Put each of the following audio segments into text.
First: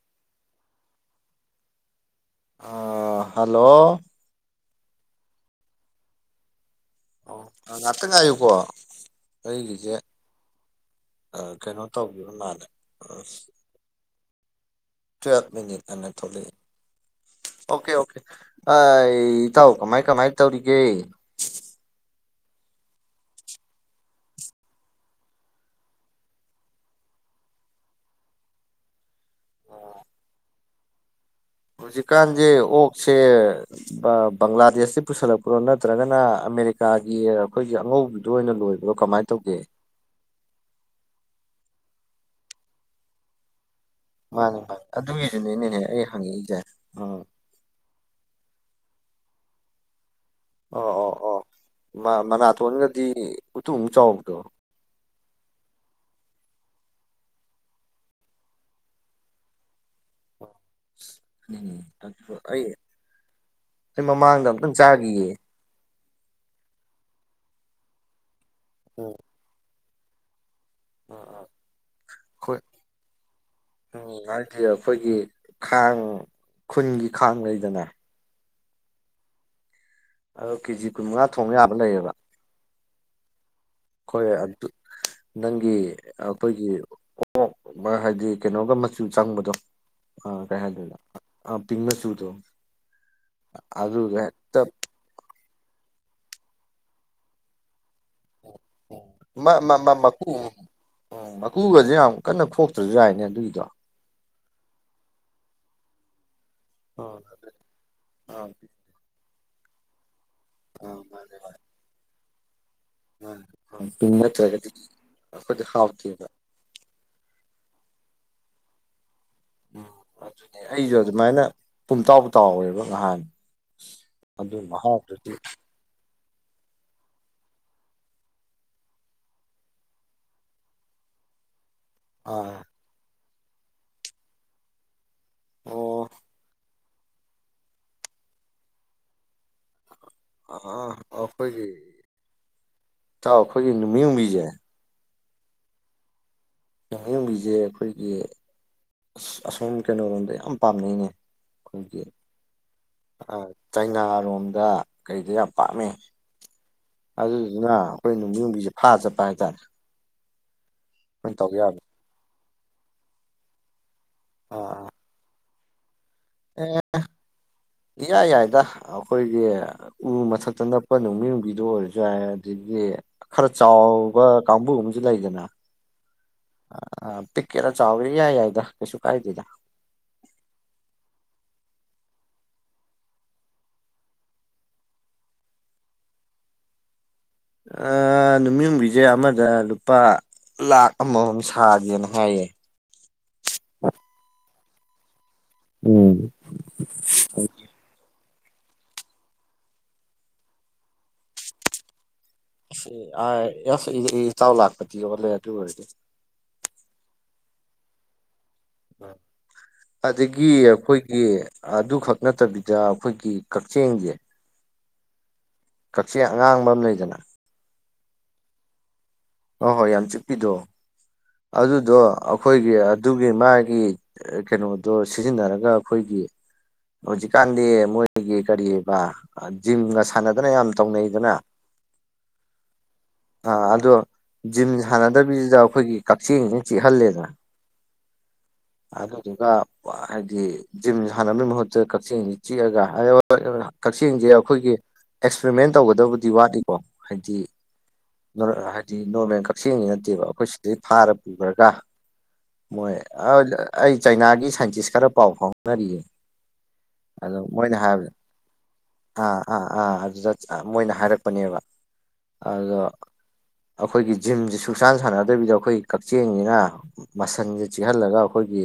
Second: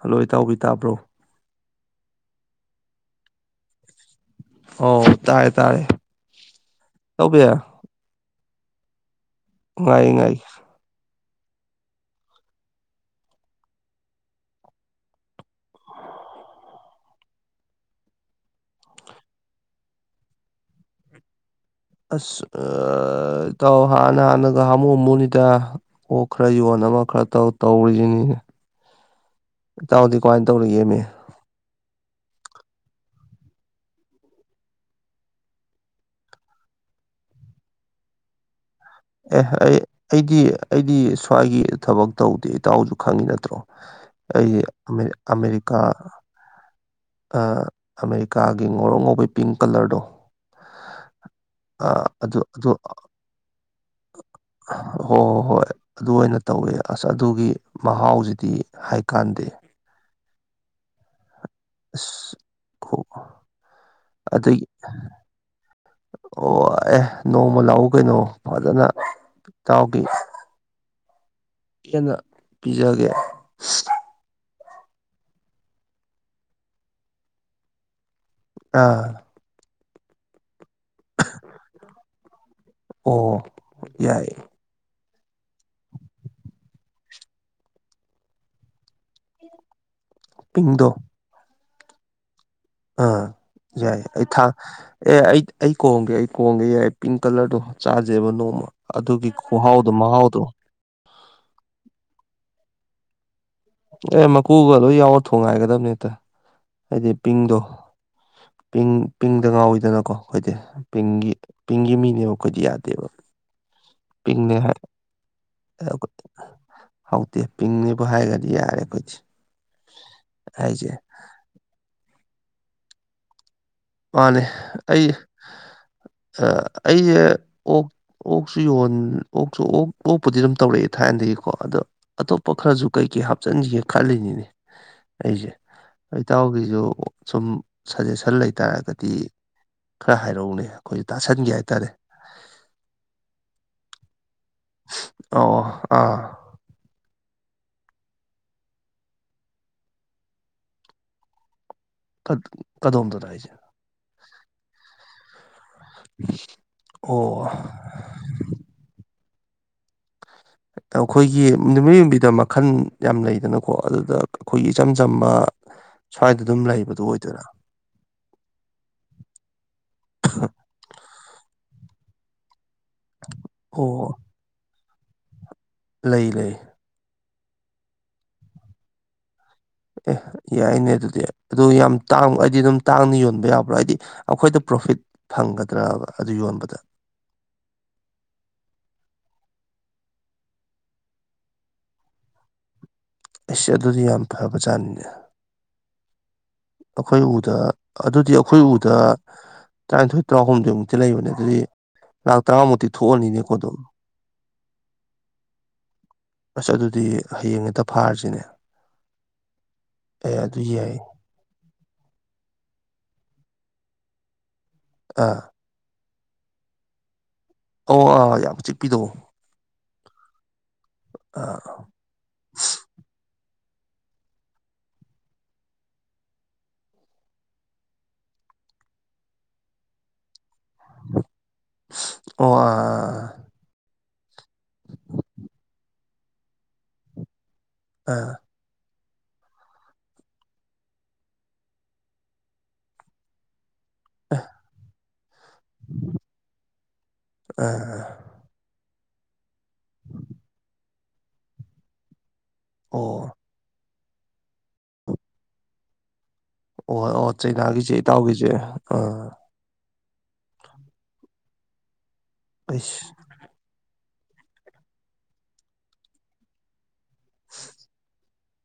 hello ꯏꯇꯥꯎꯕꯤ ꯇꯥꯕ꯭ꯔꯣ ꯑꯥ ꯍꯜꯂꯣ ꯑꯧ ꯇꯥꯔꯦ ꯇꯥꯔꯦ ꯏꯇꯥꯎꯕꯤ ꯑꯣ ꯉꯥꯇ ꯉꯥꯏꯌꯨꯀꯣ ꯉꯥꯏ ꯉꯥꯏꯒꯦ ꯑ ꯀꯩꯅꯣ ꯇꯧꯕꯤꯕ ꯃꯥꯜꯂꯦ ꯑ ꯇꯨꯋꯦꯜ ꯃꯤꯅꯤꯠ ꯑꯅ ꯊꯣꯂꯛꯑꯦ ꯑꯣꯀꯦ ꯑꯣꯀꯦ ꯑ ꯏꯇꯥꯎ ꯀꯃꯥꯏ ꯀꯃꯥꯏ ꯇꯧꯔꯤꯒꯦ ꯑꯁ ꯑꯥ ꯏꯇꯥꯎ ꯍꯥꯟꯅ ꯍꯥꯟꯅꯒ ꯍꯥꯃꯨ ꯍꯥꯃꯨꯅꯤꯗ ꯑꯣꯛ ꯈꯔ ꯌꯣꯟ ꯑꯃ ꯈꯔ ꯇꯧ ꯇꯧꯔꯤꯖꯤꯅꯤꯅꯦ [inaudible] ꯏꯇꯥꯎꯗꯤ ꯀꯃꯥꯏ ꯇꯧꯔꯤꯒꯦꯃꯤ ꯍꯧꯖꯤꯛꯀꯥꯟꯁꯦ ꯑꯣꯛꯁꯦ ꯑꯥ ꯕꯪꯒ꯭ꯂꯥꯗꯦꯁꯇꯤ ꯄꯨꯁꯜꯂꯛꯄ꯭ꯔꯣ ꯅꯠꯇ꯭ꯔꯒꯅ ꯑꯃꯦꯔꯤ ꯀꯩꯀꯥꯒꯤ ꯑꯈꯣꯏꯒꯤ ꯑꯉꯧꯕꯤꯗꯨ ꯑꯣꯏꯅ ꯂꯣꯏꯕ ꯑꯦ ꯑꯩ ꯑꯩꯗꯤ ꯑꯩꯗꯤ ꯁ꯭ꯋꯥꯏꯒꯤ ꯊꯕꯛ ꯇꯧꯗꯦ ꯏꯇꯥꯎꯁꯨ ꯈꯪꯉꯤ ꯅꯠꯇ꯭ꯔꯣ [inaudible] ꯑꯩ ꯑꯃꯦꯔꯤꯀꯥ ꯑꯗꯨꯒꯤꯁꯨꯅꯤꯅꯦꯅꯦ ꯑꯩ ꯍꯪꯉꯛꯏꯁꯦ ꯎꯝ ꯑꯥ ꯑꯃꯦꯔꯤꯀꯥꯒꯤ ꯉꯧꯔꯣꯛ ꯉꯧꯕ ꯄꯤꯡ ꯀꯥꯂ꯭ꯔꯗꯣ ꯑꯣ ꯑꯣ ꯑꯣ ꯃꯥ ꯑꯗꯨ ꯃꯅꯥꯇꯣꯟꯒꯗꯤ ꯎꯇꯨꯞ ꯃꯨꯛ ꯆꯥꯎꯕꯗꯣ ꯍꯣ ꯍꯣ ꯍꯣꯏ ꯑꯗꯨ ꯑꯣꯏꯅ ꯇꯧꯋꯦ ꯑꯁ ꯑꯗꯨꯒꯤ ꯃꯍꯥꯎꯁꯤꯗꯤ ꯍꯥꯏꯀꯥꯟꯗꯦ [inaudible] ꯎꯝ ꯑꯁ ꯑꯩ ꯑꯩ ꯃꯃꯥꯡꯗ ꯑꯗꯒꯤ ꯑꯝꯇꯪ ꯆꯥꯒꯤꯌꯦ ꯑꯣ ꯑꯦ ꯅꯣꯡꯃ ꯂꯥꯛꯎ ꯀꯩꯅꯣ ꯐꯖꯅ ꯎꯝ ꯏꯇꯥꯎꯒꯤ ꯎꯝ ꯍꯦꯟꯅ ꯎꯝ ꯄꯤꯖꯒꯦ ꯑꯦ ꯑꯩꯈꯣꯏꯒꯤ ꯈꯥꯡ ꯈꯨꯟꯒꯤ ꯈꯥꯡꯂꯩꯗꯅ ꯑꯥ ꯑꯗꯣ ꯀꯦꯖꯤ ꯀꯨꯟꯃꯉꯥ ꯊꯣꯡ ꯌꯥꯕ ꯂꯩꯌꯦꯕ ꯑꯣ ꯍꯣꯏ ꯌꯥꯏ ꯑꯗꯨ ꯅꯪꯒꯤ ꯑꯩꯈꯣꯏꯒꯤ ꯑꯣꯛ ꯍꯥꯏꯗꯤ ꯀꯩꯅꯣꯒ ꯃꯆꯨ ꯆꯪꯕꯗꯣ ꯑꯥ ꯀꯩ ꯄꯤꯡꯗꯣ ꯍꯥꯏꯗꯣꯏꯅꯣ ꯄꯤꯡ ꯃꯆꯨꯗꯣ ꯑꯥ ꯌꯥꯏ ꯑꯗꯨꯒ ꯑꯩ ꯊꯥ ꯍꯦꯛꯇ ꯑꯦ ꯑꯩ ꯑꯩ ꯀꯣꯡꯒꯦ ꯑꯩ ꯀꯣꯡꯒꯦ ꯌꯥꯏ ꯄꯤꯡ ꯀꯂꯔꯗꯣ ꯆꯥꯖꯦꯕ ꯅꯣꯡꯃ ꯑꯗꯨꯒꯤ ꯈꯨꯍꯥꯎꯗꯣ ꯃꯍꯥꯎꯗꯣ ꯎꯝ ꯃꯀꯨꯒꯁꯦ ꯌꯥꯝ ꯀꯟꯅ ꯈꯣꯛꯇ꯭ꯔꯁꯨ ꯌꯥꯏꯅꯦ ꯑꯗꯨꯒꯤ ꯑꯦ ꯃꯀꯨꯒ ꯂꯣꯏ ꯌꯥꯎꯔ ꯊꯣꯡ ꯒꯥꯏꯒꯗꯕꯅꯤ ꯍꯦꯛꯇ ꯍꯥꯏꯗꯤ ꯄꯤꯡꯗꯣ ꯑ ꯄꯤꯡ ꯄꯤꯡꯗ ꯉꯥꯎꯋꯤꯗꯅꯀꯣ ꯑꯩꯈꯣꯏꯗꯤ ꯄꯤꯡꯒꯤ ꯃꯥꯅꯦ ꯄꯤꯡꯒꯤ ꯃꯤꯅꯦꯕ ꯑꯩꯈꯣꯏꯗꯤ ꯌꯥꯗꯦ ꯃꯥꯅꯦ ꯄꯤꯡ ꯄꯤꯡꯅꯦ ꯅꯠꯇ꯭ꯔꯒꯗꯤ ꯍꯥꯏ ꯑꯩꯈꯣꯏꯗꯤ ꯍꯥꯎꯇꯦꯕ ꯍꯧꯇꯦ ꯄꯤꯡꯅꯦ ꯕꯨ ꯍꯥꯏꯔꯗꯤ ꯌꯥꯔꯦ ꯈꯣꯏꯗꯤ ꯎꯝ ꯑꯗꯨꯅꯤ ꯑꯩꯁꯨ ꯑꯗꯨꯃꯥꯏꯅ ꯄꯨꯡꯇꯥꯎ ꯇꯥꯎꯋꯦꯕ ꯉꯍꯥꯟ ꯃꯥꯅꯦ ꯑꯩ ꯑꯥ ꯑꯩꯁꯦ ꯑꯣꯛ ꯑꯣꯛꯁꯨ ꯌꯣꯟ ꯑꯣꯛꯁꯨ ꯑꯣꯛ ꯑꯣꯛꯄꯨꯗꯤ ꯑꯗꯨꯝ ꯇꯧꯔꯛꯑꯦ ꯊꯥꯏꯅꯗꯒꯤꯀꯣ ꯑꯗꯣ ꯑꯇꯣꯞꯄ ꯑꯥ ꯈꯔꯁꯨ ꯀꯩ ꯀꯩ ꯍꯥꯞꯆꯤꯟꯖꯦ ꯈꯜꯂꯤꯅꯤꯅꯦ ꯑꯩꯁꯦ ꯑꯣ ꯏꯇꯥꯎꯒꯤꯁꯨ ꯁꯨꯝ ꯁꯖꯦꯁꯟ ꯂꯩꯇꯔꯒꯗꯤ ꯈꯔ ꯍꯥꯏꯔꯛꯎꯅꯦ ꯑꯥ ꯑꯩꯈꯣꯏꯁꯨ ꯇꯥꯁꯟꯒꯦ ꯑꯩꯈꯣꯏꯒꯤ ꯍꯥꯏꯇꯥꯔꯦ ꯏꯇꯥꯎ ꯑꯩꯈꯣꯏꯒꯤ ꯅꯨꯃꯤ ꯌꯨꯡꯕꯤꯁꯦ ꯑꯣ ꯑꯣ ꯑꯥ ꯅꯨꯃꯤꯠ ꯌꯨꯡꯕꯤꯁꯦ ꯑꯩꯈꯣꯏꯒꯤ ꯑꯁ ꯑꯁꯣꯝ ꯀꯩꯅꯣꯔꯣꯝꯗ ꯌꯥꯝ ꯄꯥꯝꯅꯩꯅꯦ ꯑꯩꯈꯣꯏꯒꯤ ꯀ- ꯀꯗꯣꯝꯗꯅꯣ ꯑꯥ ꯍꯥꯏꯁꯦ ꯆꯩꯅꯥꯔꯣꯝ ꯗ ꯀꯩꯗꯥ ꯌꯥꯝ ꯄꯥꯝꯃꯦ ꯑꯣ ꯑꯗꯨꯗꯨꯅ ꯑꯩꯈꯣꯏ ꯅꯨꯃꯤꯠ ꯌꯨꯡꯕꯤꯁꯦ ꯐꯥ ꯆꯠꯄ ꯍꯥ [unintelligible] ꯑꯩꯈꯣꯏꯒꯤ ꯅꯨꯃꯤꯠ ꯌꯨꯝꯕꯤꯗ ꯃꯈꯜ ꯌꯥꯝ ꯂꯩꯗꯅꯀꯣ ꯑꯗꯨꯗ ꯑꯩꯈꯣꯏꯒꯤ ꯑꯥ ꯏꯆꯝ ꯆꯝꯕ ꯑꯗꯥꯏꯗ ꯗꯨꯝ ꯑꯦ ꯂꯩꯕꯗꯨ ꯑꯣꯏꯗꯣꯏꯔꯥ ꯏꯌꯥ ꯌꯥꯏꯗ ꯑꯩꯈꯣꯏꯒꯤ ꯎ ꯃꯊꯛꯇ ꯅꯛꯄ ꯅꯨꯃꯤꯠ ꯌꯨꯡꯕꯤꯗꯣ ꯑꯣꯏꯔꯖꯨ ꯌꯥꯏ ꯑꯗꯒꯤ ꯈꯔ ꯑꯣ ꯆꯥꯎꯕ ꯀꯥꯡꯕꯨ ꯑꯃꯁꯨ ꯂꯩꯗꯅ ꯂꯩ ꯂꯩ ꯄꯤꯛꯀꯦꯔ ꯆꯥꯎꯒꯦꯔ ꯏꯌꯥ ꯌꯥꯏꯗ ꯀꯩꯁꯨ ꯀꯥꯏꯗꯦꯗ ꯑꯦ ꯌꯥꯏꯅꯦ ꯑꯗꯨꯗꯤ ꯑꯗꯨ ꯌꯥꯝ ꯇꯥꯡꯕ ꯍꯥꯏꯗꯤ ꯑꯗꯨꯝ ꯇꯥꯡꯅ ꯌꯣꯟꯕ ꯌꯥꯕ꯭ꯔꯥ ꯍꯥꯏꯗꯤ ꯑꯩꯈꯣꯏꯗ ꯄꯔꯣ ꯐꯤꯠ ꯐꯪꯒꯗ꯭ꯔꯕ ꯑꯗꯨ ꯌꯣꯟꯕꯗ ꯑꯥ ꯅꯨꯃꯤꯌꯨꯡꯕꯤꯁꯦ ꯑꯃꯗ ꯂꯨꯄꯥ ꯂꯥꯛ ꯑꯃꯃꯝ ꯁꯥꯒꯦꯅ ꯍꯥꯏꯌꯦ ꯑꯩꯁ ꯑꯗꯨꯗꯤ ꯌꯥꯝ ꯐꯕꯖꯥꯠꯅꯤꯅꯦ ꯎꯝ ꯑꯩꯈꯣꯏ ꯎꯗ ꯑꯗꯨꯗꯤ ꯑꯩꯈꯣꯏ ꯎꯗ ꯇꯔꯥꯅꯤꯊꯣꯏ ꯇꯔꯥꯍꯨꯝꯗꯣꯏꯃꯨꯛꯇꯤ ꯂꯩꯕꯅꯦ ꯑꯗꯨꯗꯤ ꯂꯥꯛ ꯇꯔꯥꯃꯨꯛꯇꯤ ꯊꯣꯛꯑꯅꯤꯅꯦꯀꯣ ꯑꯗꯨꯝ [unintelligible] ꯑꯁ ꯑꯗꯨꯗꯤ ꯍꯌꯦꯡ ꯍꯦꯛꯇ ꯐꯥꯔꯁꯤꯅꯦ ꯑꯦ ꯑꯗꯒꯤ ꯑꯗꯨ ꯌꯥꯏ ꯑꯩꯈꯣꯏꯒꯤ ꯑꯗꯨꯈꯛ ꯅꯠꯇꯕꯤꯗ ꯑꯩꯈꯣꯏꯒꯤ ꯀꯛꯆꯦꯡꯁꯦ ꯑꯥ ꯀꯛꯆꯦꯡ ꯑꯉꯥꯡꯕ ꯑꯃ ꯂꯩꯗꯅ ꯑꯣ ꯑꯥ ꯌꯥꯝ ꯆꯤꯛꯄꯤꯗꯣ ꯍꯣꯏ ꯍꯣꯏ ꯌꯥꯝ ꯆꯤꯛꯄꯤꯗꯣ ꯑꯥ ꯑꯗꯨꯗꯣ ꯑꯩꯈꯣꯏꯒꯤ ꯑꯗꯨꯒꯤ ꯃꯥꯥꯏ ꯒꯤ ꯑꯥ ꯀꯩꯅꯣꯗꯣ ꯁꯤꯖꯤꯟꯅꯔꯒ ꯑꯩꯈꯣꯏꯒꯤ ꯍꯧꯖꯤꯛꯀꯥꯟꯗꯤ ꯃꯣꯏꯒꯤ ꯀꯔꯤꯕ ꯑꯥ ꯖꯤꯝꯒ ꯁꯥꯟꯅꯗꯅ ꯌꯥꯝ ꯇꯧꯅꯩꯗꯅ ꯑꯣ ꯑꯥ ꯑꯥ ꯑꯗꯣ ꯖꯤꯝ ꯁꯥꯟꯅꯗꯕꯤꯁꯤꯗ ꯑꯩꯈꯣꯏꯒꯤ ꯀꯛꯆꯦꯡꯁꯤꯅ ꯆꯤꯛꯍꯜꯂꯦꯗꯅ ꯑꯥ ꯑꯗꯨꯗꯨꯒ ꯍꯥꯏꯗꯤ ꯖꯤꯝ ꯁꯥꯟꯅꯕꯩ ꯃꯍꯨꯠꯇ ꯀꯛꯆꯤꯡꯁꯤ ꯆꯤꯛꯑꯒ ꯑꯑꯣꯏꯑꯣ ꯀꯛꯆꯦꯡꯁꯤ ꯑꯩꯈꯣꯏꯒꯤ ꯑꯦꯛꯁꯄꯔꯤꯃꯦꯟ ꯇꯧꯒꯗꯕꯨꯗꯤ ꯋꯥꯠꯂꯤꯀꯣ ꯍꯥꯏꯗꯤ ꯑꯥ ꯍꯥꯏꯗꯤ ꯅꯣꯔꯃꯦꯜ ꯀꯛꯆꯦꯡꯁꯤ ꯅꯠꯇꯦꯕ ꯑꯩꯈꯣꯏ ꯁꯤꯗꯩ ꯐꯥꯔ ꯄꯨꯈ꯭ꯔꯒ ꯃꯣꯏ ꯑꯣ ꯑꯩ ꯆꯩꯅꯥꯒꯤ ꯁꯥꯏꯟꯇꯤꯁ ꯈꯔ ꯄꯥꯎ ꯐꯥꯎꯅꯔꯤꯌꯦ ꯑꯣ ꯑꯣ ꯑꯗꯨ ꯃꯣꯏꯅ ꯆꯩꯅꯥꯒꯤꯁꯦ ꯍꯥꯏꯕꯗ ꯏꯇꯥꯎꯒꯤꯁꯦ ꯑꯥ ꯑꯥ ꯑꯥ ꯖꯨꯖꯠ ꯃꯣꯏꯅ ꯍꯥꯏꯔꯛꯄꯅꯦꯕ ꯑꯗꯣ ꯑꯩꯁ ꯑꯩꯈꯣꯏꯒꯤ ꯖꯤꯝꯁꯦ ꯁꯨꯡꯁꯥꯟ ꯁꯥꯟꯅꯗꯕꯤꯗ ꯑꯩꯈꯣꯏ ꯀꯛꯆꯦꯡꯁꯤꯅ ꯃꯁꯟꯁꯦ ꯆꯤꯍꯜꯂꯒ ꯑꯩꯈꯣꯏꯒꯤ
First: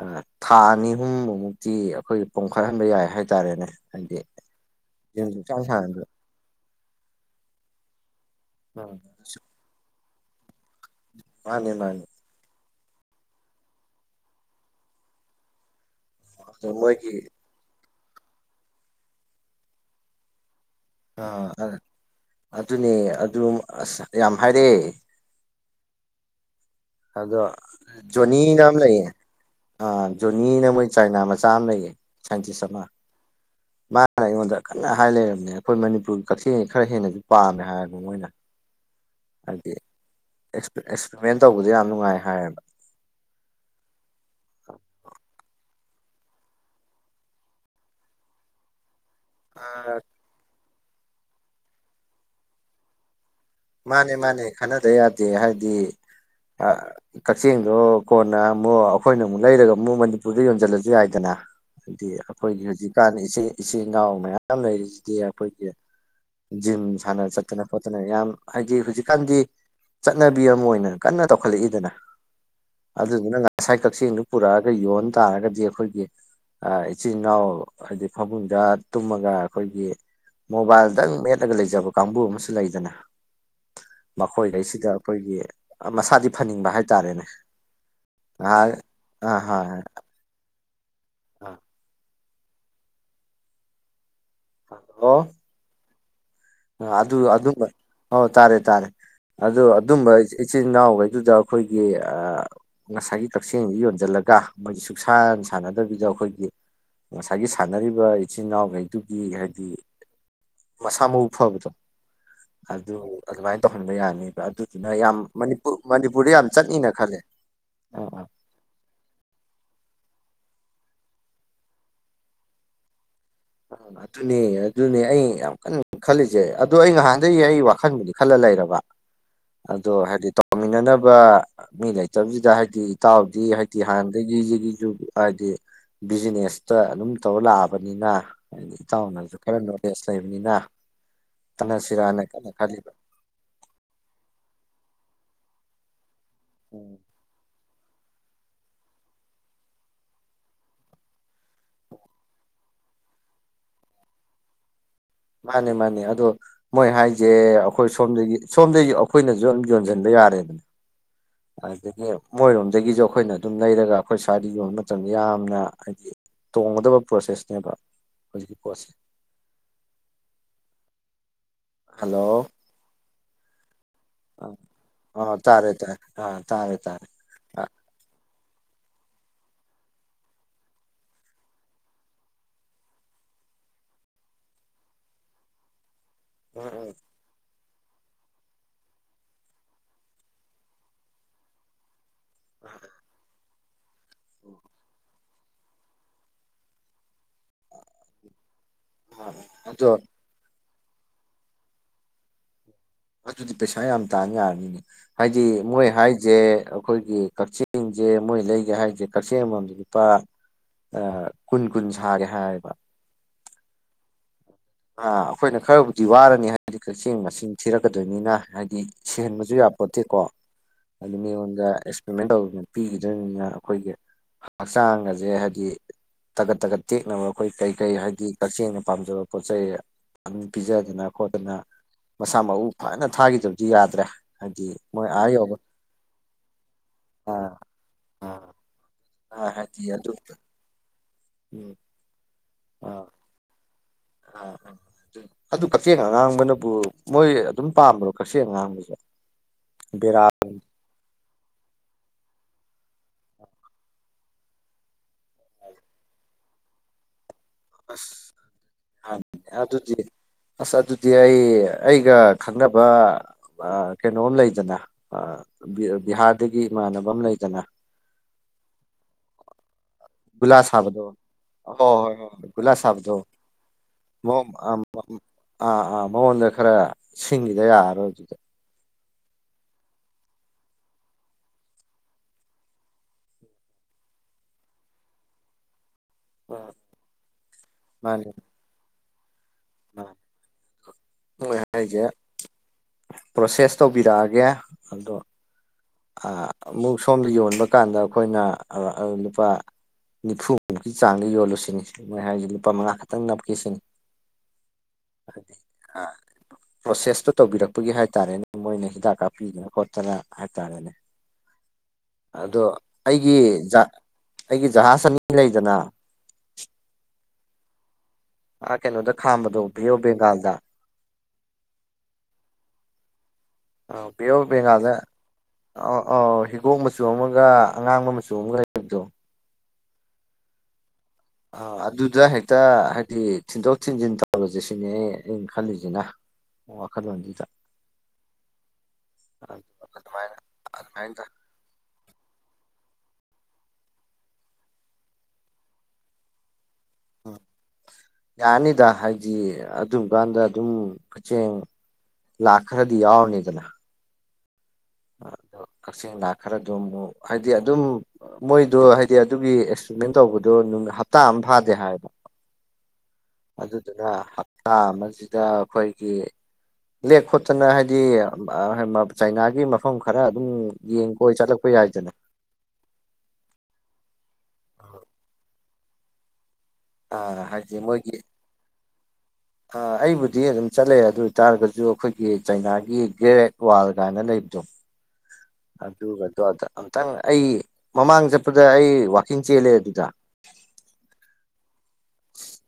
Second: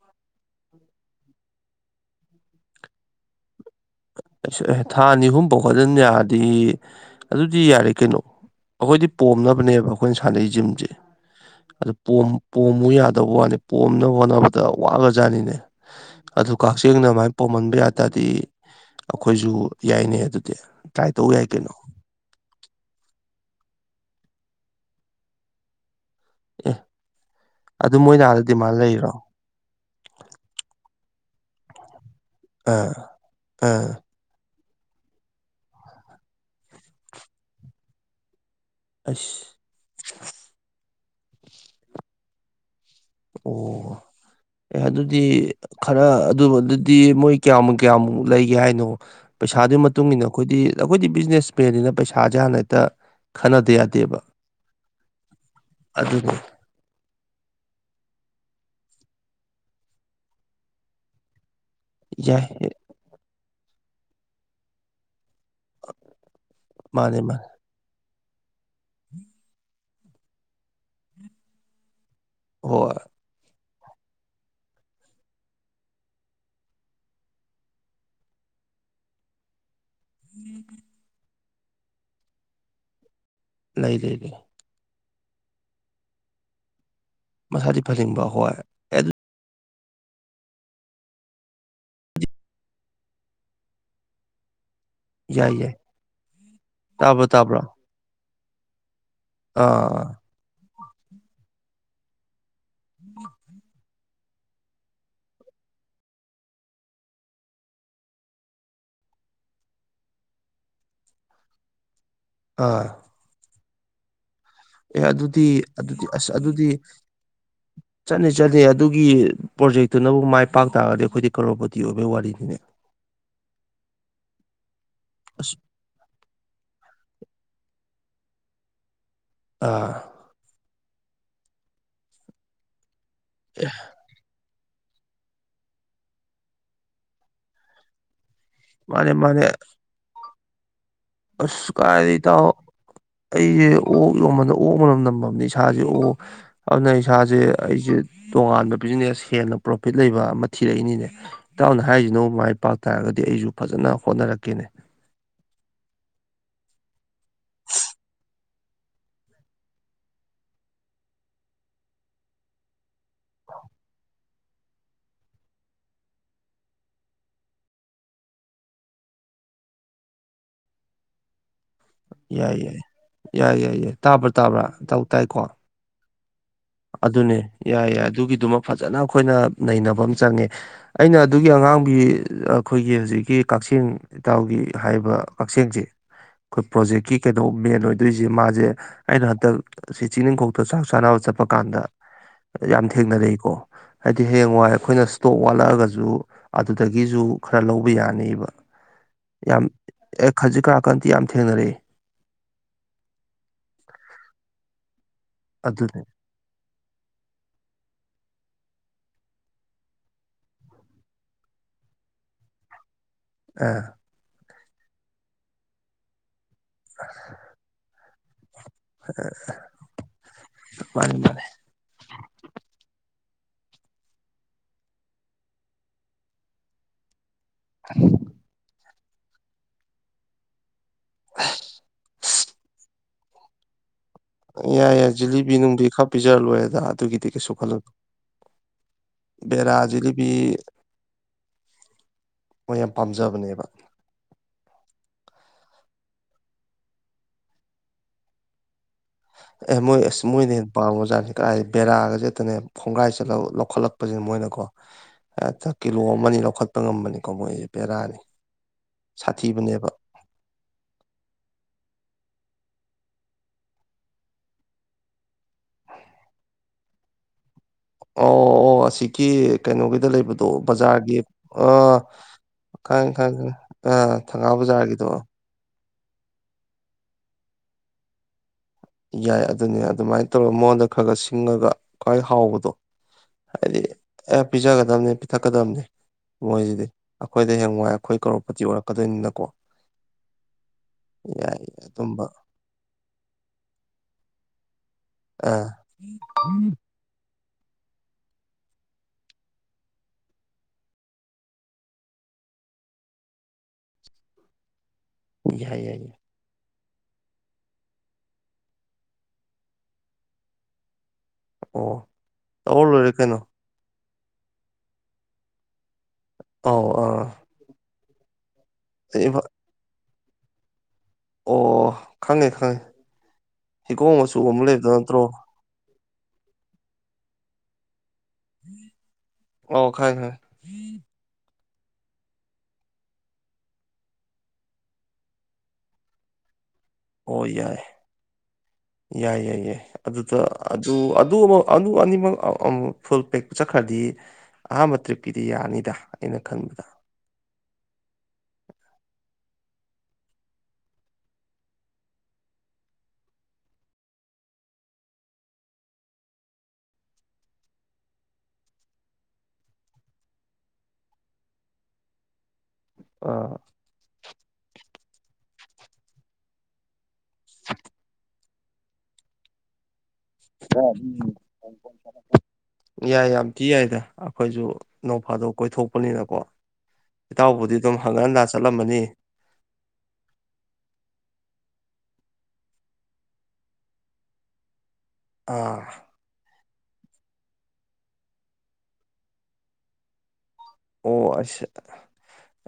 ꯑꯥ ꯊꯥ ꯑꯅꯤ ꯑꯍꯨꯝ ꯃꯨꯛꯇꯤ ꯑꯩꯈꯣꯏ ꯄꯣꯈꯠꯍꯟꯕ ꯌꯥꯏ ꯍꯥꯏꯇꯥꯔꯦꯅꯦ ꯍꯥꯏꯗꯤ ꯑꯩꯁ ꯑꯦ ꯊꯥ ꯑꯅꯤ ꯖꯤꯝ ꯑꯍꯨꯝ ꯁꯨꯡꯁꯥꯟ ꯄꯣꯝꯈꯠꯍꯟ ꯁꯥꯟꯅꯗ ꯌꯥꯔꯗꯤ ꯑꯗꯨꯗꯤ ꯌꯥꯔꯦ ꯀꯩꯅꯣ ꯎꯝ ꯑꯩꯈꯣꯏꯗꯤ ꯄꯣꯝꯅꯕꯅꯦꯕ ꯑꯩꯈꯣꯏꯅ ꯁꯥꯟꯅꯩ ꯖꯤꯝꯁꯦ ꯃꯥꯅꯤ ꯑꯗꯨ ꯃꯥꯅꯤ ꯄꯣꯝ ꯄꯣꯝꯃꯨ ꯌꯥꯗꯕ ꯋꯥꯅꯤ ꯄꯣꯝꯅꯕ ꯍꯣꯠꯅꯕꯗ ꯋꯥꯒ꯭ꯔ ꯖꯥꯠꯅꯤꯅꯦ ꯑꯗꯨ ꯑꯗꯣ ꯀꯛꯆꯦꯡꯅ ꯃꯣꯏꯒꯤ ꯑꯃꯥꯏ ꯄꯣꯝꯍꯟꯕ ꯌꯥ ꯇꯔꯗꯤ ꯑꯩꯈꯣꯏꯁꯨ ꯌꯥꯏꯅꯦ ꯑꯗꯨꯗꯤ ꯇꯧ ꯑꯥ ꯌꯥꯏ ꯀꯩꯅꯣ ꯑꯥ ꯑꯗꯨꯅꯦ ꯑꯗꯨ ꯑꯁ ꯌꯥꯝ ꯍꯥꯏꯔꯛꯑꯦ ꯑꯦ ꯑꯗꯣ ꯑꯗꯨ ꯃꯣꯏꯅ ꯑꯥꯗ ꯖꯣꯅꯤꯅ ꯗꯤꯃꯥꯟ ꯑꯃ ꯂꯩꯌꯦ ꯂꯩꯔꯤꯔꯣ ꯑꯥ ꯖꯣꯅꯤꯅ ꯃꯣꯏ ꯆꯥꯏꯅꯥ ꯃꯆꯥ ꯑꯃ ꯂꯩꯌꯦ ꯁꯥꯏꯟꯇꯤꯁ ꯑꯃ ꯑꯥ ꯑꯥ ꯃꯥꯅ ꯑꯩꯉꯣꯟꯗ ꯀꯟꯅ ꯍꯥꯏ ꯂꯩꯔꯕꯅꯦ ꯑꯩꯈꯣꯏ ꯃꯅꯤꯄꯨꯔꯒꯤ ꯀꯛꯆꯦꯡ ꯈꯔ ꯍꯦꯟꯅꯗꯤ ꯄꯥꯝꯃꯦ ꯍꯥꯏꯌꯦꯕ ꯃꯣꯏꯅ ꯑꯁ ꯍꯥꯏꯗꯤ ꯑꯦꯛꯁꯄꯔꯤ ꯑꯦꯛꯁꯄꯔꯤꯃꯦꯟ ꯇꯧꯕꯗ ꯌꯥꯝ ꯅꯨꯡꯉꯥꯏ ꯍꯥꯏꯌꯦꯕ ꯑꯣ ꯑꯦ ꯑꯗꯨꯗꯤ ꯈꯔ ꯑꯗꯨ ꯑꯗꯨꯗꯤ ꯃꯣꯏ ꯀꯌꯥꯃꯨꯛ ꯀꯌꯥꯃꯨꯛ ꯂꯩꯒꯦ ꯍꯥꯏꯅꯣ ꯄꯩꯁꯥꯗꯨꯒꯤ ꯃꯇꯨꯡꯏꯟꯅ ꯑꯩꯈꯣꯏꯗꯤ ꯑꯩꯈꯣꯏꯗꯤ ꯕꯤꯖꯤꯅꯦꯁ ꯃꯦꯟꯅꯤꯅ ꯄꯩꯁꯥꯁꯦ ꯍꯥꯟꯅ ꯍꯦꯛꯇ ꯈꯟꯅꯗ ꯃꯥꯅꯦ ꯌꯥꯗꯦꯕ ꯃꯥꯅꯦ ꯈꯟꯅꯗ ꯌꯥꯗꯦ ꯍꯥꯏꯗꯤ ꯑꯗꯨꯅꯤ ꯑꯥ ꯀꯛꯆꯦꯡꯗꯣ ꯀꯣꯟꯅ ꯑꯃꯨꯛ ꯑꯩꯈꯣꯏꯅ ꯑꯃꯨꯛ ꯂꯩꯔꯒ ꯑꯃꯨꯛ ꯃꯅꯤꯄꯨꯔꯗ ꯌꯣꯟꯖꯤꯜꯂꯖꯨ ꯌꯥꯏꯗꯅ ꯍꯥꯏꯗꯤ ꯑꯩꯈꯣꯏꯒꯤ ꯌꯥꯏ ꯍꯧꯖꯤꯛꯀꯥꯟ ꯏꯆꯦ ꯏꯆꯤꯜ ꯏꯅꯥꯎ ꯃꯌꯥꯝ ꯂꯩꯔꯤꯁꯤꯗꯤ ꯑꯩꯈꯣꯏ ꯖꯤꯝ ꯃꯥꯅꯦ ꯁꯥꯟꯅ ꯃꯥꯅꯦ ꯆꯠꯇꯅ ꯈꯣꯠꯇꯅ ꯌꯥꯝ ꯍꯥꯏꯗꯤ ꯍꯧꯖꯤꯛꯀꯥꯟꯗꯤ ꯆꯠꯅꯕꯤ ꯑꯃ ꯑꯣꯏꯅ ꯀꯟꯅ ꯇꯧꯈꯠꯂꯛꯏꯗꯅ ꯍꯣꯏ ꯑꯗꯨꯗꯨꯅ ꯉꯁꯥꯏ ꯀꯛꯆꯦꯡꯗꯣ ꯄꯨꯔꯛꯑꯒ ꯌꯣꯟ ꯇꯥꯔꯒꯗꯤ ꯑꯩꯈꯣꯏꯒꯤ ꯑꯥ ꯏꯆꯤꯜ ꯏꯅꯥꯎ ꯍꯥꯏꯗꯤ ꯐꯃꯨꯡꯗ ꯇꯨꯝꯃꯒ ꯑꯩꯈꯣꯏꯒꯤ ꯃꯣꯕꯥꯏꯜꯗꯪ ꯃꯦꯠꯂꯒ ꯂꯩꯖꯕ ꯀꯥꯡꯕꯨ ꯑꯃꯁꯨ ꯂꯩꯗꯅ ꯂꯩ ꯂꯩ ꯂꯩ ꯃꯈꯣꯏꯈꯩꯁꯤꯗ ꯑꯩꯈꯣꯏꯒꯤ ꯃꯁꯥꯗꯤ ꯐꯅꯤꯡꯕ ꯍꯥꯏꯇꯥꯔꯦꯅꯦ ꯃꯁꯥꯗꯤ ꯐꯅꯤꯡꯕ ꯍꯣꯏ ꯉꯥꯏ ꯑꯦ ꯑꯗꯨ ꯑꯥ ꯍꯣꯏ ꯍꯣꯏ ꯑꯥ ꯍꯜꯂꯣ ꯌꯥꯏ ꯌꯥꯏ ꯑꯗꯨ ꯇꯥꯕ꯭ꯔꯣ ꯇꯥꯕ꯭ꯔꯣ ꯑꯗꯨꯝꯕ ꯑꯣ ꯇꯥꯔꯦ ꯇꯥꯔꯦ ꯑꯗꯨ ꯑꯥ ꯑꯗꯨꯝꯕ ꯏꯆꯦ ꯏꯆꯤꯟ ꯏꯅꯥꯎꯒꯩꯗꯨꯗ ꯑꯩꯈꯣꯏꯒꯤ ꯑꯥ ꯉꯁꯥꯏꯒꯤ ꯀꯛꯆꯦꯡꯖꯤ ꯌꯣꯟꯖꯜꯂꯛ ꯀ ꯃꯣꯏ ꯁꯨꯛꯁꯥꯟ ꯁꯥꯟꯅꯗꯕꯤꯗ ꯑꯩꯈꯣꯏꯒꯤ ꯉꯁꯥꯏꯒꯤ ꯁꯥꯟꯅꯔꯤꯕ ꯏꯆꯤꯟ ꯏꯅꯥꯎꯉꯩꯗꯨꯒꯤ ꯍꯥꯏꯕꯗꯤ ꯃꯁꯥ ꯃꯎ ꯐꯕꯗꯣ ꯑꯥ ꯑꯗꯨ ꯑꯗꯨꯃꯥꯏꯅ ꯇꯧꯍꯟꯕ ꯌꯥꯅꯤ ꯑꯗꯨꯗꯨꯅ ꯑꯦ ꯌꯥꯝ ꯑꯗꯨꯗꯤ ꯃꯅꯤꯄꯨꯔ ꯑꯗꯨꯗꯤ ꯃꯅꯤꯄꯨꯔꯗ ꯑꯁ ꯌꯥꯝ ꯑꯗꯨꯗꯤ ꯆꯠꯅꯤꯅ ꯈꯜꯂꯦ ꯑꯥ ꯑꯥ ꯆꯠꯅꯤ ꯆꯠꯅꯤ ꯑꯗꯨꯒꯤ ꯄ꯭ꯔꯣꯖꯦꯛꯇꯨꯅꯕꯨ ꯃꯥꯏ ꯄꯥꯛ ꯇꯥꯔꯗꯤ ꯑꯈꯣꯏꯗꯤ ꯀꯔꯣꯄꯇꯤ ꯑꯣꯏꯕꯩ ꯋꯥꯔꯤꯅꯤꯅꯦ ꯑ ꯑꯗꯨꯅꯦ ꯑꯗꯨꯅꯦ ꯑꯩ ꯌꯥꯝ ꯑꯁ ꯀꯟꯅ ꯈꯜꯂꯤꯁꯦ ꯑꯗꯨ ꯑꯩ ꯉꯥꯍꯥꯟ ꯗꯩ ꯑꯩ ꯋꯥꯈꯟꯕꯨ ꯕꯨꯗꯤ ꯈꯜꯂ ꯂꯩꯔꯕ ꯑꯗꯣ ꯑꯥ ꯍꯥꯏꯗꯤ ꯇꯧꯃꯤꯟꯅꯅ ꯕ ꯃꯤ ꯂꯩꯇꯕꯖꯤꯗ ꯍꯥꯏꯗꯤ ꯏꯇꯥꯎꯗꯤ ꯑꯦ ꯍꯥꯏꯗꯤ ꯍꯥꯟꯅꯗꯒꯤ ꯁꯤꯒꯤ ꯗꯨꯒꯤ ꯍꯥꯏꯗꯤ ꯕꯤꯖꯤꯅꯦꯁꯇ ꯑꯗꯨꯝ ꯇꯧꯔ ꯂꯥꯛꯑꯕꯅꯤꯅ ꯍꯥꯏꯗꯤ ꯃꯥꯅꯦ ꯏꯇꯥꯎꯅꯁꯨ ꯃꯥꯅꯦ ꯈꯔ ꯅꯣꯂꯦꯁ ꯂꯩꯕꯅꯤꯅ ꯑꯁ ꯀꯥꯏꯗꯩ ꯇꯥꯟꯅꯁꯤꯔꯥꯅ ꯏꯇꯥꯎ ꯀꯟꯅ ꯈꯜꯂꯤꯕ ꯑꯩꯁꯦ ꯑꯣꯛ ꯌꯣꯟꯕꯗ ꯑꯣꯛ ꯃꯅꯝ ꯅꯝꯃꯝꯅꯦ ꯏꯁꯥꯁꯦ ꯑꯣꯛ ꯑꯗꯨꯅ ꯎꯝ ꯏꯁꯥꯁꯦ ꯑꯩꯁꯦ ꯇꯣꯉꯥꯟꯕ ꯕꯤꯖꯤꯅꯦꯁ ꯍꯦꯟꯅ ꯄ꯭ꯔꯣꯐꯤꯠ ꯂꯩꯕ ꯑꯃ ꯊꯤꯔꯛꯏꯅꯤꯅꯦ ꯏꯇꯥꯎꯅ ꯍꯥꯏꯔꯤꯖꯤꯅꯕꯨ ꯃꯥꯏ ꯄꯥꯎ ꯇꯥꯔꯗꯤ ꯑꯩꯁꯨ ꯐꯖꯟꯅ ꯍꯣꯠꯅꯔꯛꯀꯦꯅꯦ ꯃꯥꯅꯦ ꯃꯥꯅꯦ ꯑꯗꯣ ꯃꯣꯏ ꯍꯥꯏꯁꯦ ꯑꯈꯣꯏ ꯁꯣꯝꯗꯒꯤ ꯁꯣꯝꯗꯒꯤ ꯑꯈꯣꯏꯅꯁꯨ ꯑꯗꯨꯝ ꯌꯣꯟꯖꯤꯟꯕ ꯌꯥ ꯌꯥꯔꯦꯗꯅ ꯑꯗꯒꯤ ꯃꯣꯏꯔꯣꯝꯗꯒꯤꯁꯨ ꯑꯈꯣꯏꯅ ꯗꯨꯝ ꯂꯩꯔꯒ ꯑꯩꯈꯣꯏ ꯁ꯭ꯋꯥꯏꯗ ꯌꯣꯟꯕ ꯃꯇꯝꯗ ꯌꯥꯝꯅ ꯍꯥꯏꯗꯤ ꯇꯣꯡꯒꯗꯕ ꯄ꯭ꯔꯣꯁꯦꯁꯅꯦꯕ ꯍꯧꯖꯤꯛꯀꯤ ꯄꯣꯠꯁꯦ ꯍꯜꯂꯣ ꯌꯥꯏ ꯌꯥꯏ ꯌꯥꯏ ꯌꯥꯏ ꯌꯥꯏ ꯇꯥꯕ꯭ꯔꯥ ꯇꯥꯕ꯭ꯔꯥ ꯏꯇꯥꯎ ꯑꯥ ꯇꯥꯏꯀꯣ ꯇꯥꯔꯦ ꯇꯥꯔꯦ ꯑꯥ ꯇꯥꯔꯦ ꯇꯥꯔꯦ ꯑꯗꯨꯅꯦ ꯑꯥ ꯌꯥꯏ ꯌꯥꯏ ꯑꯗꯨꯒꯤ ꯑꯗꯨꯃ ꯐꯖꯟꯅ ꯑꯈꯣꯏꯅ ꯅꯩꯅꯕ ꯑꯃ ꯆꯪꯉꯦ ꯑꯩꯅ ꯑꯗꯨꯒꯤ ꯑꯉꯥꯡꯕꯤ ꯑꯈꯣꯏꯒꯤ ꯍꯧꯖꯤꯛꯀꯤ ꯀꯛꯆꯦꯡ ꯏꯇꯥꯎꯒꯤ ꯍꯥꯏꯕ ꯀꯛꯆꯦꯡꯁꯦ ꯎꯝ ꯈꯣꯏ ꯎꯝ ꯄ꯭ꯔꯣꯖꯦꯛꯀꯤ ꯀꯩꯅꯣ ꯃꯦꯟ ꯑꯣꯏꯗꯣꯏꯖꯦ ꯃꯥꯖꯦ ꯑꯩꯅ ꯍꯟꯗꯛ ꯁꯤ ꯆꯤꯡꯅꯤꯡꯈꯣꯛꯇ ꯆꯥꯛ ꯆꯥꯅꯕ ꯆꯠꯄ ꯀꯥꯟꯗ ꯌꯥꯝ ꯊꯦꯡꯅꯔꯛꯏꯀꯣ ꯍꯥꯏꯗꯤ ꯍꯌꯦꯡ ꯋꯥꯏ ꯑꯈꯣꯏꯅ ꯇꯣꯞ ꯋꯥꯠꯂꯛꯑꯒꯁꯨ ꯑꯗꯨꯗꯒꯤꯖꯨ ꯈꯔ ꯂꯧꯕ ꯌꯥꯅꯤꯕ ꯎꯝ ꯌꯥꯝ ꯑꯗꯣ ꯑꯦ ꯈꯖꯤꯛ ꯈꯔꯥꯛ ꯀꯟꯇꯤ ꯌꯥꯝ ꯊꯦꯡꯅꯔꯛꯑꯦ ꯑꯗꯨꯗꯤ ꯄꯩꯁꯥ ꯌꯥꯝ ꯇꯥꯟ ꯌꯥꯔꯅꯤꯅꯦ ꯍꯥꯏꯗꯤ ꯃꯣꯏ ꯑꯗꯨꯅꯦ ꯍꯥꯏꯖꯦ ꯑꯈꯣꯏꯒꯤ ꯀꯛꯆꯦꯡꯖꯦ ꯃꯣꯏ ꯂꯩꯒꯦ ꯍꯥꯏ ꯖꯤꯛ ꯀꯛꯆꯦꯡ ꯑꯃꯃꯝꯗ ꯂꯨꯄꯥ ꯑꯥ ꯀꯨꯟ ꯀꯨꯟ ꯁꯥꯒꯦ ꯍꯥꯏꯌꯦꯕ ꯑꯥ ꯑ ꯑꯩꯈꯣꯏꯅ ꯈꯔꯕꯨꯗꯤ ꯋꯥꯔꯅꯤ ꯍꯥꯏꯗꯤ ꯀꯛꯆꯦꯡ ꯃꯁꯤꯡ ꯊꯤꯔꯛꯀꯗꯣꯏꯅꯤꯅ ꯍꯥꯏꯗꯤ ꯁꯤꯍꯟꯕꯁꯨ ꯌꯥꯄꯣꯇꯦꯀꯣ ꯃꯥꯅꯤ ꯑꯗꯨ ꯃꯥꯅꯤ ꯃꯤꯉꯣꯟꯗ ꯑꯦꯛꯁ꯭ꯄꯔꯤꯃꯦꯟ ꯇꯧꯅ ꯄꯤꯒꯤ ꯑꯗꯨꯅꯤꯅ ꯑꯈꯣꯏꯒꯤ ꯍꯛꯆꯥꯡꯒꯖꯦ ꯍꯥꯏꯗꯤ ꯇꯒꯠ ꯇꯒꯠ ꯇꯦꯛꯅꯕ ꯑꯈꯣꯏ ꯀꯩꯀꯩ ꯍꯥꯏꯗꯤ ꯀꯛꯆꯦꯡꯅ ꯄꯥꯝꯖꯕ ꯄꯣꯠ ꯆꯩꯩ ꯑꯗꯨꯝ ꯄꯤꯖ ꯗꯅ ꯈꯣꯠꯇꯅ ꯃꯁꯥ ꯃꯎ ꯐꯅ ꯊꯥꯒꯤꯗꯕꯗꯤ ꯌꯥꯗ꯭ꯔꯦ ꯍꯥꯏꯗꯤ ꯌꯥꯏ ꯃꯣꯏ ꯌꯥꯏ ꯑꯥ ꯖꯤꯂꯤꯕꯤ ꯌꯧꯕ ꯅꯨꯡꯕꯤ ꯈꯔ ꯄꯤꯖ ꯂꯣꯏꯔꯦꯗ ꯑꯗꯨꯒꯤꯗꯤ ꯀꯩꯁꯨ ꯑꯥ ꯈꯜꯂꯨꯅꯨ [inaudible] ꯕꯦꯔꯥ ꯑꯗꯨ ꯖꯤꯂꯤꯕꯤ [unintelligible] ꯃꯣꯏ ꯌꯥꯝ ꯑꯥ ꯄꯥꯝꯖꯕꯅꯦꯕ ꯑꯗꯨ ꯀꯛꯆꯤꯡ ꯑꯉꯥꯡꯕꯅꯕꯨ ꯃꯣꯏ ꯑꯗꯨꯝ ꯄꯥꯝꯕ꯭ꯔꯣ ꯀꯛꯆꯦꯡ ꯑꯉꯥꯡꯕꯖꯦ ꯑꯦ ꯃꯣꯏ ꯑꯦꯁ ꯃꯣꯏꯅ ꯍꯦꯟ ꯄꯥꯝꯒ꯭ꯔꯖꯥꯅꯤ ꯀꯥꯏ ꯕꯦꯔꯥꯒꯖꯦ ꯇꯅꯦ ꯈꯣꯡꯒ꯭ꯔꯥꯏ ꯆꯜꯂ ꯂꯧꯈꯠꯂꯛꯄꯖꯤꯅ ꯃꯣꯏꯅꯀꯣ ꯍꯦꯇ ꯀꯤꯂꯣ ꯑꯃꯅꯤ ꯂꯧꯈꯠꯄ ꯉꯝꯕꯅꯤ ꯑꯁ ꯁꯥꯊꯤꯕꯅꯦꯕ ꯑꯗꯨꯗꯤ ꯑꯁ ꯑꯗꯨꯗꯤ ꯑꯩ ꯑꯩ ꯑꯩꯒ ꯈꯪꯅꯕ ꯑ ꯀꯩꯅꯣꯝ ꯂꯩꯗꯅ ꯑ ꯕꯤꯍꯥꯔꯗꯒꯤ ꯏꯃꯥꯟꯅꯕ ꯑꯝ ꯂꯩꯗꯅ ꯑꯣ ꯑꯣ ꯑꯁꯤꯀꯤ ꯀꯩꯅꯣꯒꯤꯗ ꯂꯩꯕꯗꯣ ꯒꯨꯂꯥ ꯁꯥꯕꯗꯣ ꯕꯖꯥꯔꯒꯤ ꯑ ꯍꯣꯏ ꯍꯣꯏ ꯍꯣꯏ ꯒꯨꯂꯥ ꯈꯪꯉꯦ ꯁꯥꯕꯗꯣ ꯈꯪꯉꯦ ꯈꯪꯉꯦ ꯑ ꯃꯑꯣꯡ ꯊꯪꯒꯥꯜ ꯕꯖꯥꯔ ꯕꯖꯥꯔꯒꯤꯗꯣ ꯑꯥ ꯑꯥ ꯃꯉꯣꯟꯗ ꯈꯔ ꯁꯤꯡꯒꯤꯗ ꯌꯥꯔꯣꯏ ꯑꯗꯨꯗꯤ ꯌꯥꯏ ꯑꯗꯨꯅꯤ ꯑꯗꯨꯃꯥꯏ ꯇꯧꯔ ꯃꯉꯣꯟꯗ ꯈꯒ ꯈꯒ ꯁꯤꯡꯉꯒ ꯈ꯭ꯋꯥꯏ ꯍꯥꯎꯕꯗꯣ ꯍꯥꯏꯗꯤ ꯑꯥ ꯄꯤꯖꯒꯗꯝꯅꯦ ꯄꯤꯊꯛꯀꯗꯝꯅꯦ ꯃꯣꯏꯖꯤꯗꯤ ꯑꯈꯣꯏꯗꯤ ꯍꯌꯦꯡꯋꯥꯏ ꯑꯈꯣꯏ ꯃꯥꯅꯤ ꯀꯔꯣꯔꯄꯇꯤ ꯑꯣꯏꯔꯛꯀꯗꯣꯏꯅꯤꯅꯀꯣ ꯑ ꯍꯣꯏ ꯌꯥꯏ ꯍꯥꯏꯗꯦ ꯑꯗꯨꯝꯕ ꯄ꯭ꯔꯣꯁꯦꯁ ꯇꯧꯕꯤꯔꯛꯑꯒꯦ ꯑ ꯑ ꯑꯃꯨꯛ ꯁꯣꯝꯗ ꯌꯣꯟꯕ ꯀꯥꯟꯗ ꯑꯈꯣꯏꯅ ꯑ ꯑ ꯂꯨꯄꯥ ꯅꯤꯐꯨꯃꯨꯛꯀꯤ ꯆꯥꯡꯗ ꯌꯣꯜꯂꯨꯁꯤꯅꯤ ꯃꯣꯏ ꯍꯥꯏꯖꯦ ꯂꯨꯄꯥ ꯃꯉꯥ ꯈꯛꯇꯪ ꯅꯞꯀꯦ ꯁꯤꯅꯤ ꯌꯥꯏ ꯌꯥꯏ ꯌꯥꯏ [unintelligible] ꯄ꯭ꯔꯣꯁꯦꯁꯇꯨ ꯇꯧꯕꯤꯔꯛꯄꯒꯤ ꯍꯥꯏ ꯇꯔꯦꯅꯦ ꯃꯣꯏꯅ ꯍꯤꯗꯥꯛ ꯀꯥꯞꯄꯤꯗꯅ ꯈꯣꯠꯇꯅ ꯍꯥꯏ ꯇꯔꯦꯅꯦ ꯑꯣ ꯑꯗꯣ ꯇꯧꯔ ꯂꯣꯏꯔꯦ ꯑꯩꯒꯤ ꯀꯩꯅꯣ ꯖ ꯑꯩꯒꯤ ꯖꯍꯥꯖ ꯑꯅꯤ ꯂꯩꯗꯅ ꯑꯥꯎ ꯑꯥ ꯑꯥ ꯀꯩꯅꯣꯗ ꯈꯥꯝꯕꯗꯣ ꯕꯦꯋ ꯑꯣꯐ ꯕꯦꯡꯒꯥꯜꯗ ꯑꯣ ꯈꯪꯉꯦ ꯈꯪꯉꯦ ꯍꯤꯒꯣꯛ ꯃꯆꯨ ꯑꯃ ꯂꯩꯕꯗꯣ ꯅꯠꯇ꯭ꯔꯣ ꯑꯣ ꯍꯤꯒꯣꯛ ꯃꯆꯨ ꯑꯃꯒ ꯑꯉꯥꯡꯕ ꯃꯆꯨ ꯑꯃꯒ ꯂꯩꯕꯗꯣ ꯑꯣ ꯈꯪꯉꯦ ꯈꯪꯉꯦ ꯑꯣ ꯑꯗꯨꯗ ꯍꯦꯛꯇ ꯍꯥꯏꯗꯤ ꯊꯤꯟꯗꯣꯛ ꯊꯤꯟꯖꯤꯟ ꯇꯧꯔꯖꯦ ꯁꯤꯅꯦ ꯑꯩꯅ ꯈꯜꯂꯤꯁꯤꯅ ꯑꯣ ꯋꯥꯈꯜꯂꯣꯟꯁꯤꯗ ꯌꯥꯏ ꯌꯥꯏ ꯌꯥꯏ ꯌꯥꯏ ꯑꯗꯨꯃꯥꯏꯅ ꯑꯗꯨꯗ ꯑꯗꯨ ꯑꯗꯨꯃꯥꯏꯅ ꯑꯗꯨ ꯑꯅꯤꯃꯛ ꯐꯨꯜ ꯄꯦꯛꯄ ꯆꯠꯈ꯭ꯔꯗꯤ ꯑꯍꯥꯟꯕ ꯇ꯭ꯔꯤꯞꯀꯤꯗꯤ ꯌꯥꯅꯤꯗ ꯑꯩꯅ ꯈꯟꯕꯗ [unintelligible] ꯌꯥꯅꯤꯗ ꯍꯥꯏꯗꯤ ꯑꯗꯨꯝꯀꯥꯟꯗ ꯑꯗꯨꯝ ꯀꯆꯦꯡ ꯂꯥꯛꯈꯔꯗꯤ ꯌꯥꯎꯔꯅꯤꯗꯅ ꯑ ꯀꯛꯆꯤꯡ ꯂꯥꯛ ꯈꯔ ꯑꯗꯨ ꯑꯃꯨꯛ ꯍꯥꯏꯗꯤ ꯑꯗꯨꯝ ꯃꯣꯏꯗꯣ ꯍꯥꯏꯗꯤ ꯑꯗꯨꯒꯤ ꯑꯦꯛꯁꯄ꯭ꯔꯤꯃꯦꯟ ꯇꯧꯕꯗꯣ ꯅꯨꯃꯤꯠ ꯍꯞꯇꯥ ꯑꯃ ꯐꯥꯗꯦ ꯍꯥꯏꯕ ꯑꯥ ꯑꯗꯨꯗꯨꯅ ꯍꯞꯇꯥ ꯑꯃꯖ ꯁꯤꯗ ꯈꯣꯏꯒꯤ ꯂꯦꯛ ꯈꯣꯠꯇꯅ ꯍꯩꯗꯤ ꯆꯥꯏꯅꯥꯒꯤ ꯃꯐꯝ ꯈꯔ ꯑꯗꯨꯝ ꯌꯦꯡ ꯀꯣꯏ [unintelligible] ꯆꯠꯂꯛꯄ ꯌꯥꯏꯗꯅ ꯌꯥ ꯌꯥꯝ ꯊꯤ ꯌꯥꯏꯗ ꯑꯈꯣꯏꯁꯨ ꯅꯧꯐꯥꯗꯣꯛ ꯀꯣꯏꯊꯣꯛꯄꯅꯤꯅꯀꯣ ꯏꯇꯥꯎꯕꯨꯗꯤ ꯍꯥꯏꯗꯤ ꯗꯨꯝ ꯃꯣꯏꯒꯤ ꯍꯪꯒꯠ ꯍꯟꯗꯥ ꯆꯠꯂꯝꯃꯅꯤ ꯑ ꯑꯩꯕꯨꯗꯤ ꯑꯗꯨꯝ ꯆꯠꯂꯦ ꯑꯗꯨ ꯑꯣꯏꯇꯥꯔꯒꯁꯨ ꯑꯈꯣꯏꯒꯤ ꯆꯩꯅꯥꯒꯤ ꯒ꯭ꯔꯦꯠ ꯋꯥꯔꯜ ꯀꯥꯏꯅ ꯂꯩꯕꯗꯣ ꯑꯥ ꯑꯗꯨꯒꯗꯣ ꯑꯗ ꯑꯝꯇꯪ ꯑꯩ ꯃꯃꯥꯡ ꯆꯠꯄꯗ ꯑꯩ ꯋꯥꯛꯀꯤꯡ ꯆꯦꯜꯂꯦ ꯑꯗꯨꯗ ꯑꯣ ꯑꯁ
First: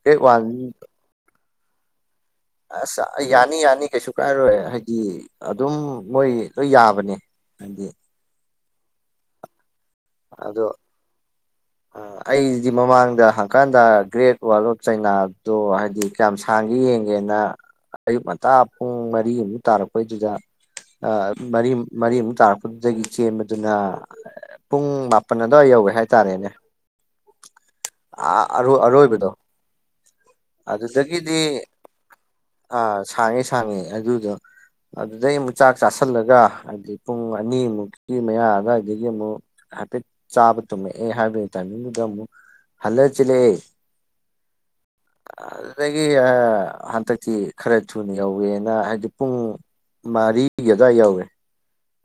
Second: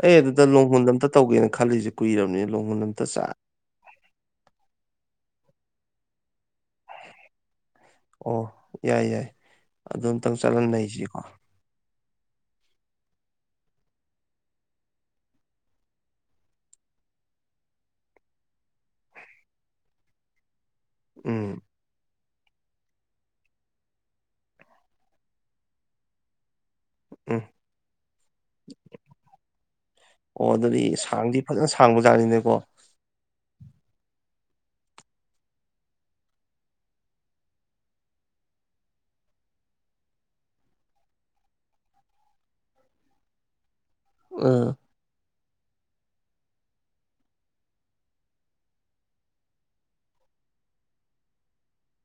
ꯑꯩ ꯒ꯭ꯔꯦꯠ ꯋꯥꯜ ꯑꯗꯨꯗ ꯂꯣꯡꯍꯨꯟ ꯑꯝꯇ ꯇꯧꯒꯦꯅ ꯈꯜꯂꯤꯁꯦ ꯀꯨꯏꯔꯕꯅꯤ ꯂꯣꯡꯍꯨꯟ ꯑꯁ ꯑꯝꯇ ꯑꯥ ꯆꯥ ꯌꯥꯅꯤ ꯌꯥꯅꯤ ꯀꯩꯁꯨ ꯀꯥꯏꯔꯣꯏ ꯍꯥꯏꯗꯤ ꯑꯗꯨꯝ ꯃꯣꯏ ꯂꯣꯏ ꯌꯥꯕꯅꯦ ꯍꯥꯏꯗꯤ ꯑꯣ ꯌꯥꯏ ꯌꯥꯏ ꯑꯗꯨ ꯑꯝꯇꯪ ꯆꯠꯂ ꯑꯗꯣ ꯅꯩꯁꯤꯀꯣ ꯑꯩꯗꯤ ꯃꯃꯥꯡꯗ ꯍꯪꯀꯠ ꯍꯟꯗ ꯒ꯭ꯔꯦꯠ ꯋꯥꯔꯜ ꯑꯣꯐ ꯆꯩꯅꯥꯗꯣ ꯍꯥꯏꯗꯤ ꯀꯌꯥꯝ ꯁꯥꯡꯉꯤ ꯌꯦꯡꯒꯦꯅ ꯑꯌꯨꯛ ꯉꯟꯇꯥ ꯄꯨꯡ ꯃꯔꯤꯃꯨꯛ ꯇꯥꯔꯛꯄꯩꯗꯨꯗ ꯎꯝ ꯃꯔꯤ ꯃꯔꯤꯃꯨꯛ ꯇꯥꯔꯛꯄꯗꯨꯗꯒꯤ ꯆꯦꯟꯕꯗꯨꯅ ꯄꯨꯡ ꯃꯥꯄꯟ ꯑꯗꯨꯋꯥꯏ ꯌꯧꯋꯦ ꯍꯥꯏꯇꯥꯔꯦꯅꯦ ꯎꯝ ꯑꯥ ꯑꯔꯣꯏ ꯑꯔꯣꯏꯕꯗꯣ ꯑꯣ ꯑꯗꯨꯗꯤ ꯑꯗꯨꯗꯒꯤꯗꯤ ꯁꯥꯡꯗꯤ ꯐꯖꯅ ꯁꯥꯡꯕꯖꯥꯠꯅꯤꯅꯦꯀꯣ ꯑꯥ ꯁꯥꯡꯉꯤ ꯁꯥꯡꯉꯦ ꯑꯗꯨꯗꯣ ꯑꯗꯨꯗꯩ ꯑꯃꯨꯛ ꯆꯥꯛ ꯆꯥꯁꯜꯂꯒ ꯍꯥꯏꯗꯤ ꯄꯨꯡ ꯑꯅꯤꯃꯨꯛꯀꯤ ꯃꯌꯥ ꯑꯗꯥꯥꯏꯗꯒꯤ ꯑꯃꯨꯛ ꯍꯥꯏꯐꯦꯠ ꯆꯥꯕ ꯇꯨꯝꯃꯦ ꯑꯦ ꯍꯥꯏꯕꯩ ꯇꯥꯏꯃꯤꯡ ꯗꯨꯗ ꯃꯨꯛ ꯍꯜꯂ ꯆꯦꯜꯂꯦ ꯑꯝ ꯑꯗꯨꯗꯒꯤ ꯑꯥ ꯍꯟꯗꯛꯇꯤ ꯈꯔ ꯊꯨꯅ ꯌꯧꯋꯦꯅ ꯍꯥꯏꯗꯤ ꯄꯨꯡ ꯃꯥꯔꯤꯒꯤ ꯑꯗꯨꯋꯥꯢ ꯌꯧꯋꯦ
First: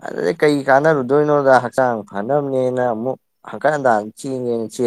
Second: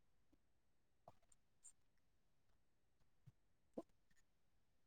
ꯑꯗꯨꯗꯩ ꯀꯩ ꯀꯥꯟꯅꯔꯨꯗꯣꯏꯅꯣꯗ ꯍꯛꯆꯥꯡ ꯐꯅꯕꯅꯦꯅ ꯑꯃꯨꯛ ꯍꯪꯀꯠ-ꯍꯟꯇꯥ ꯆꯦꯟꯒꯦꯅ ꯆꯦꯜꯂꯤ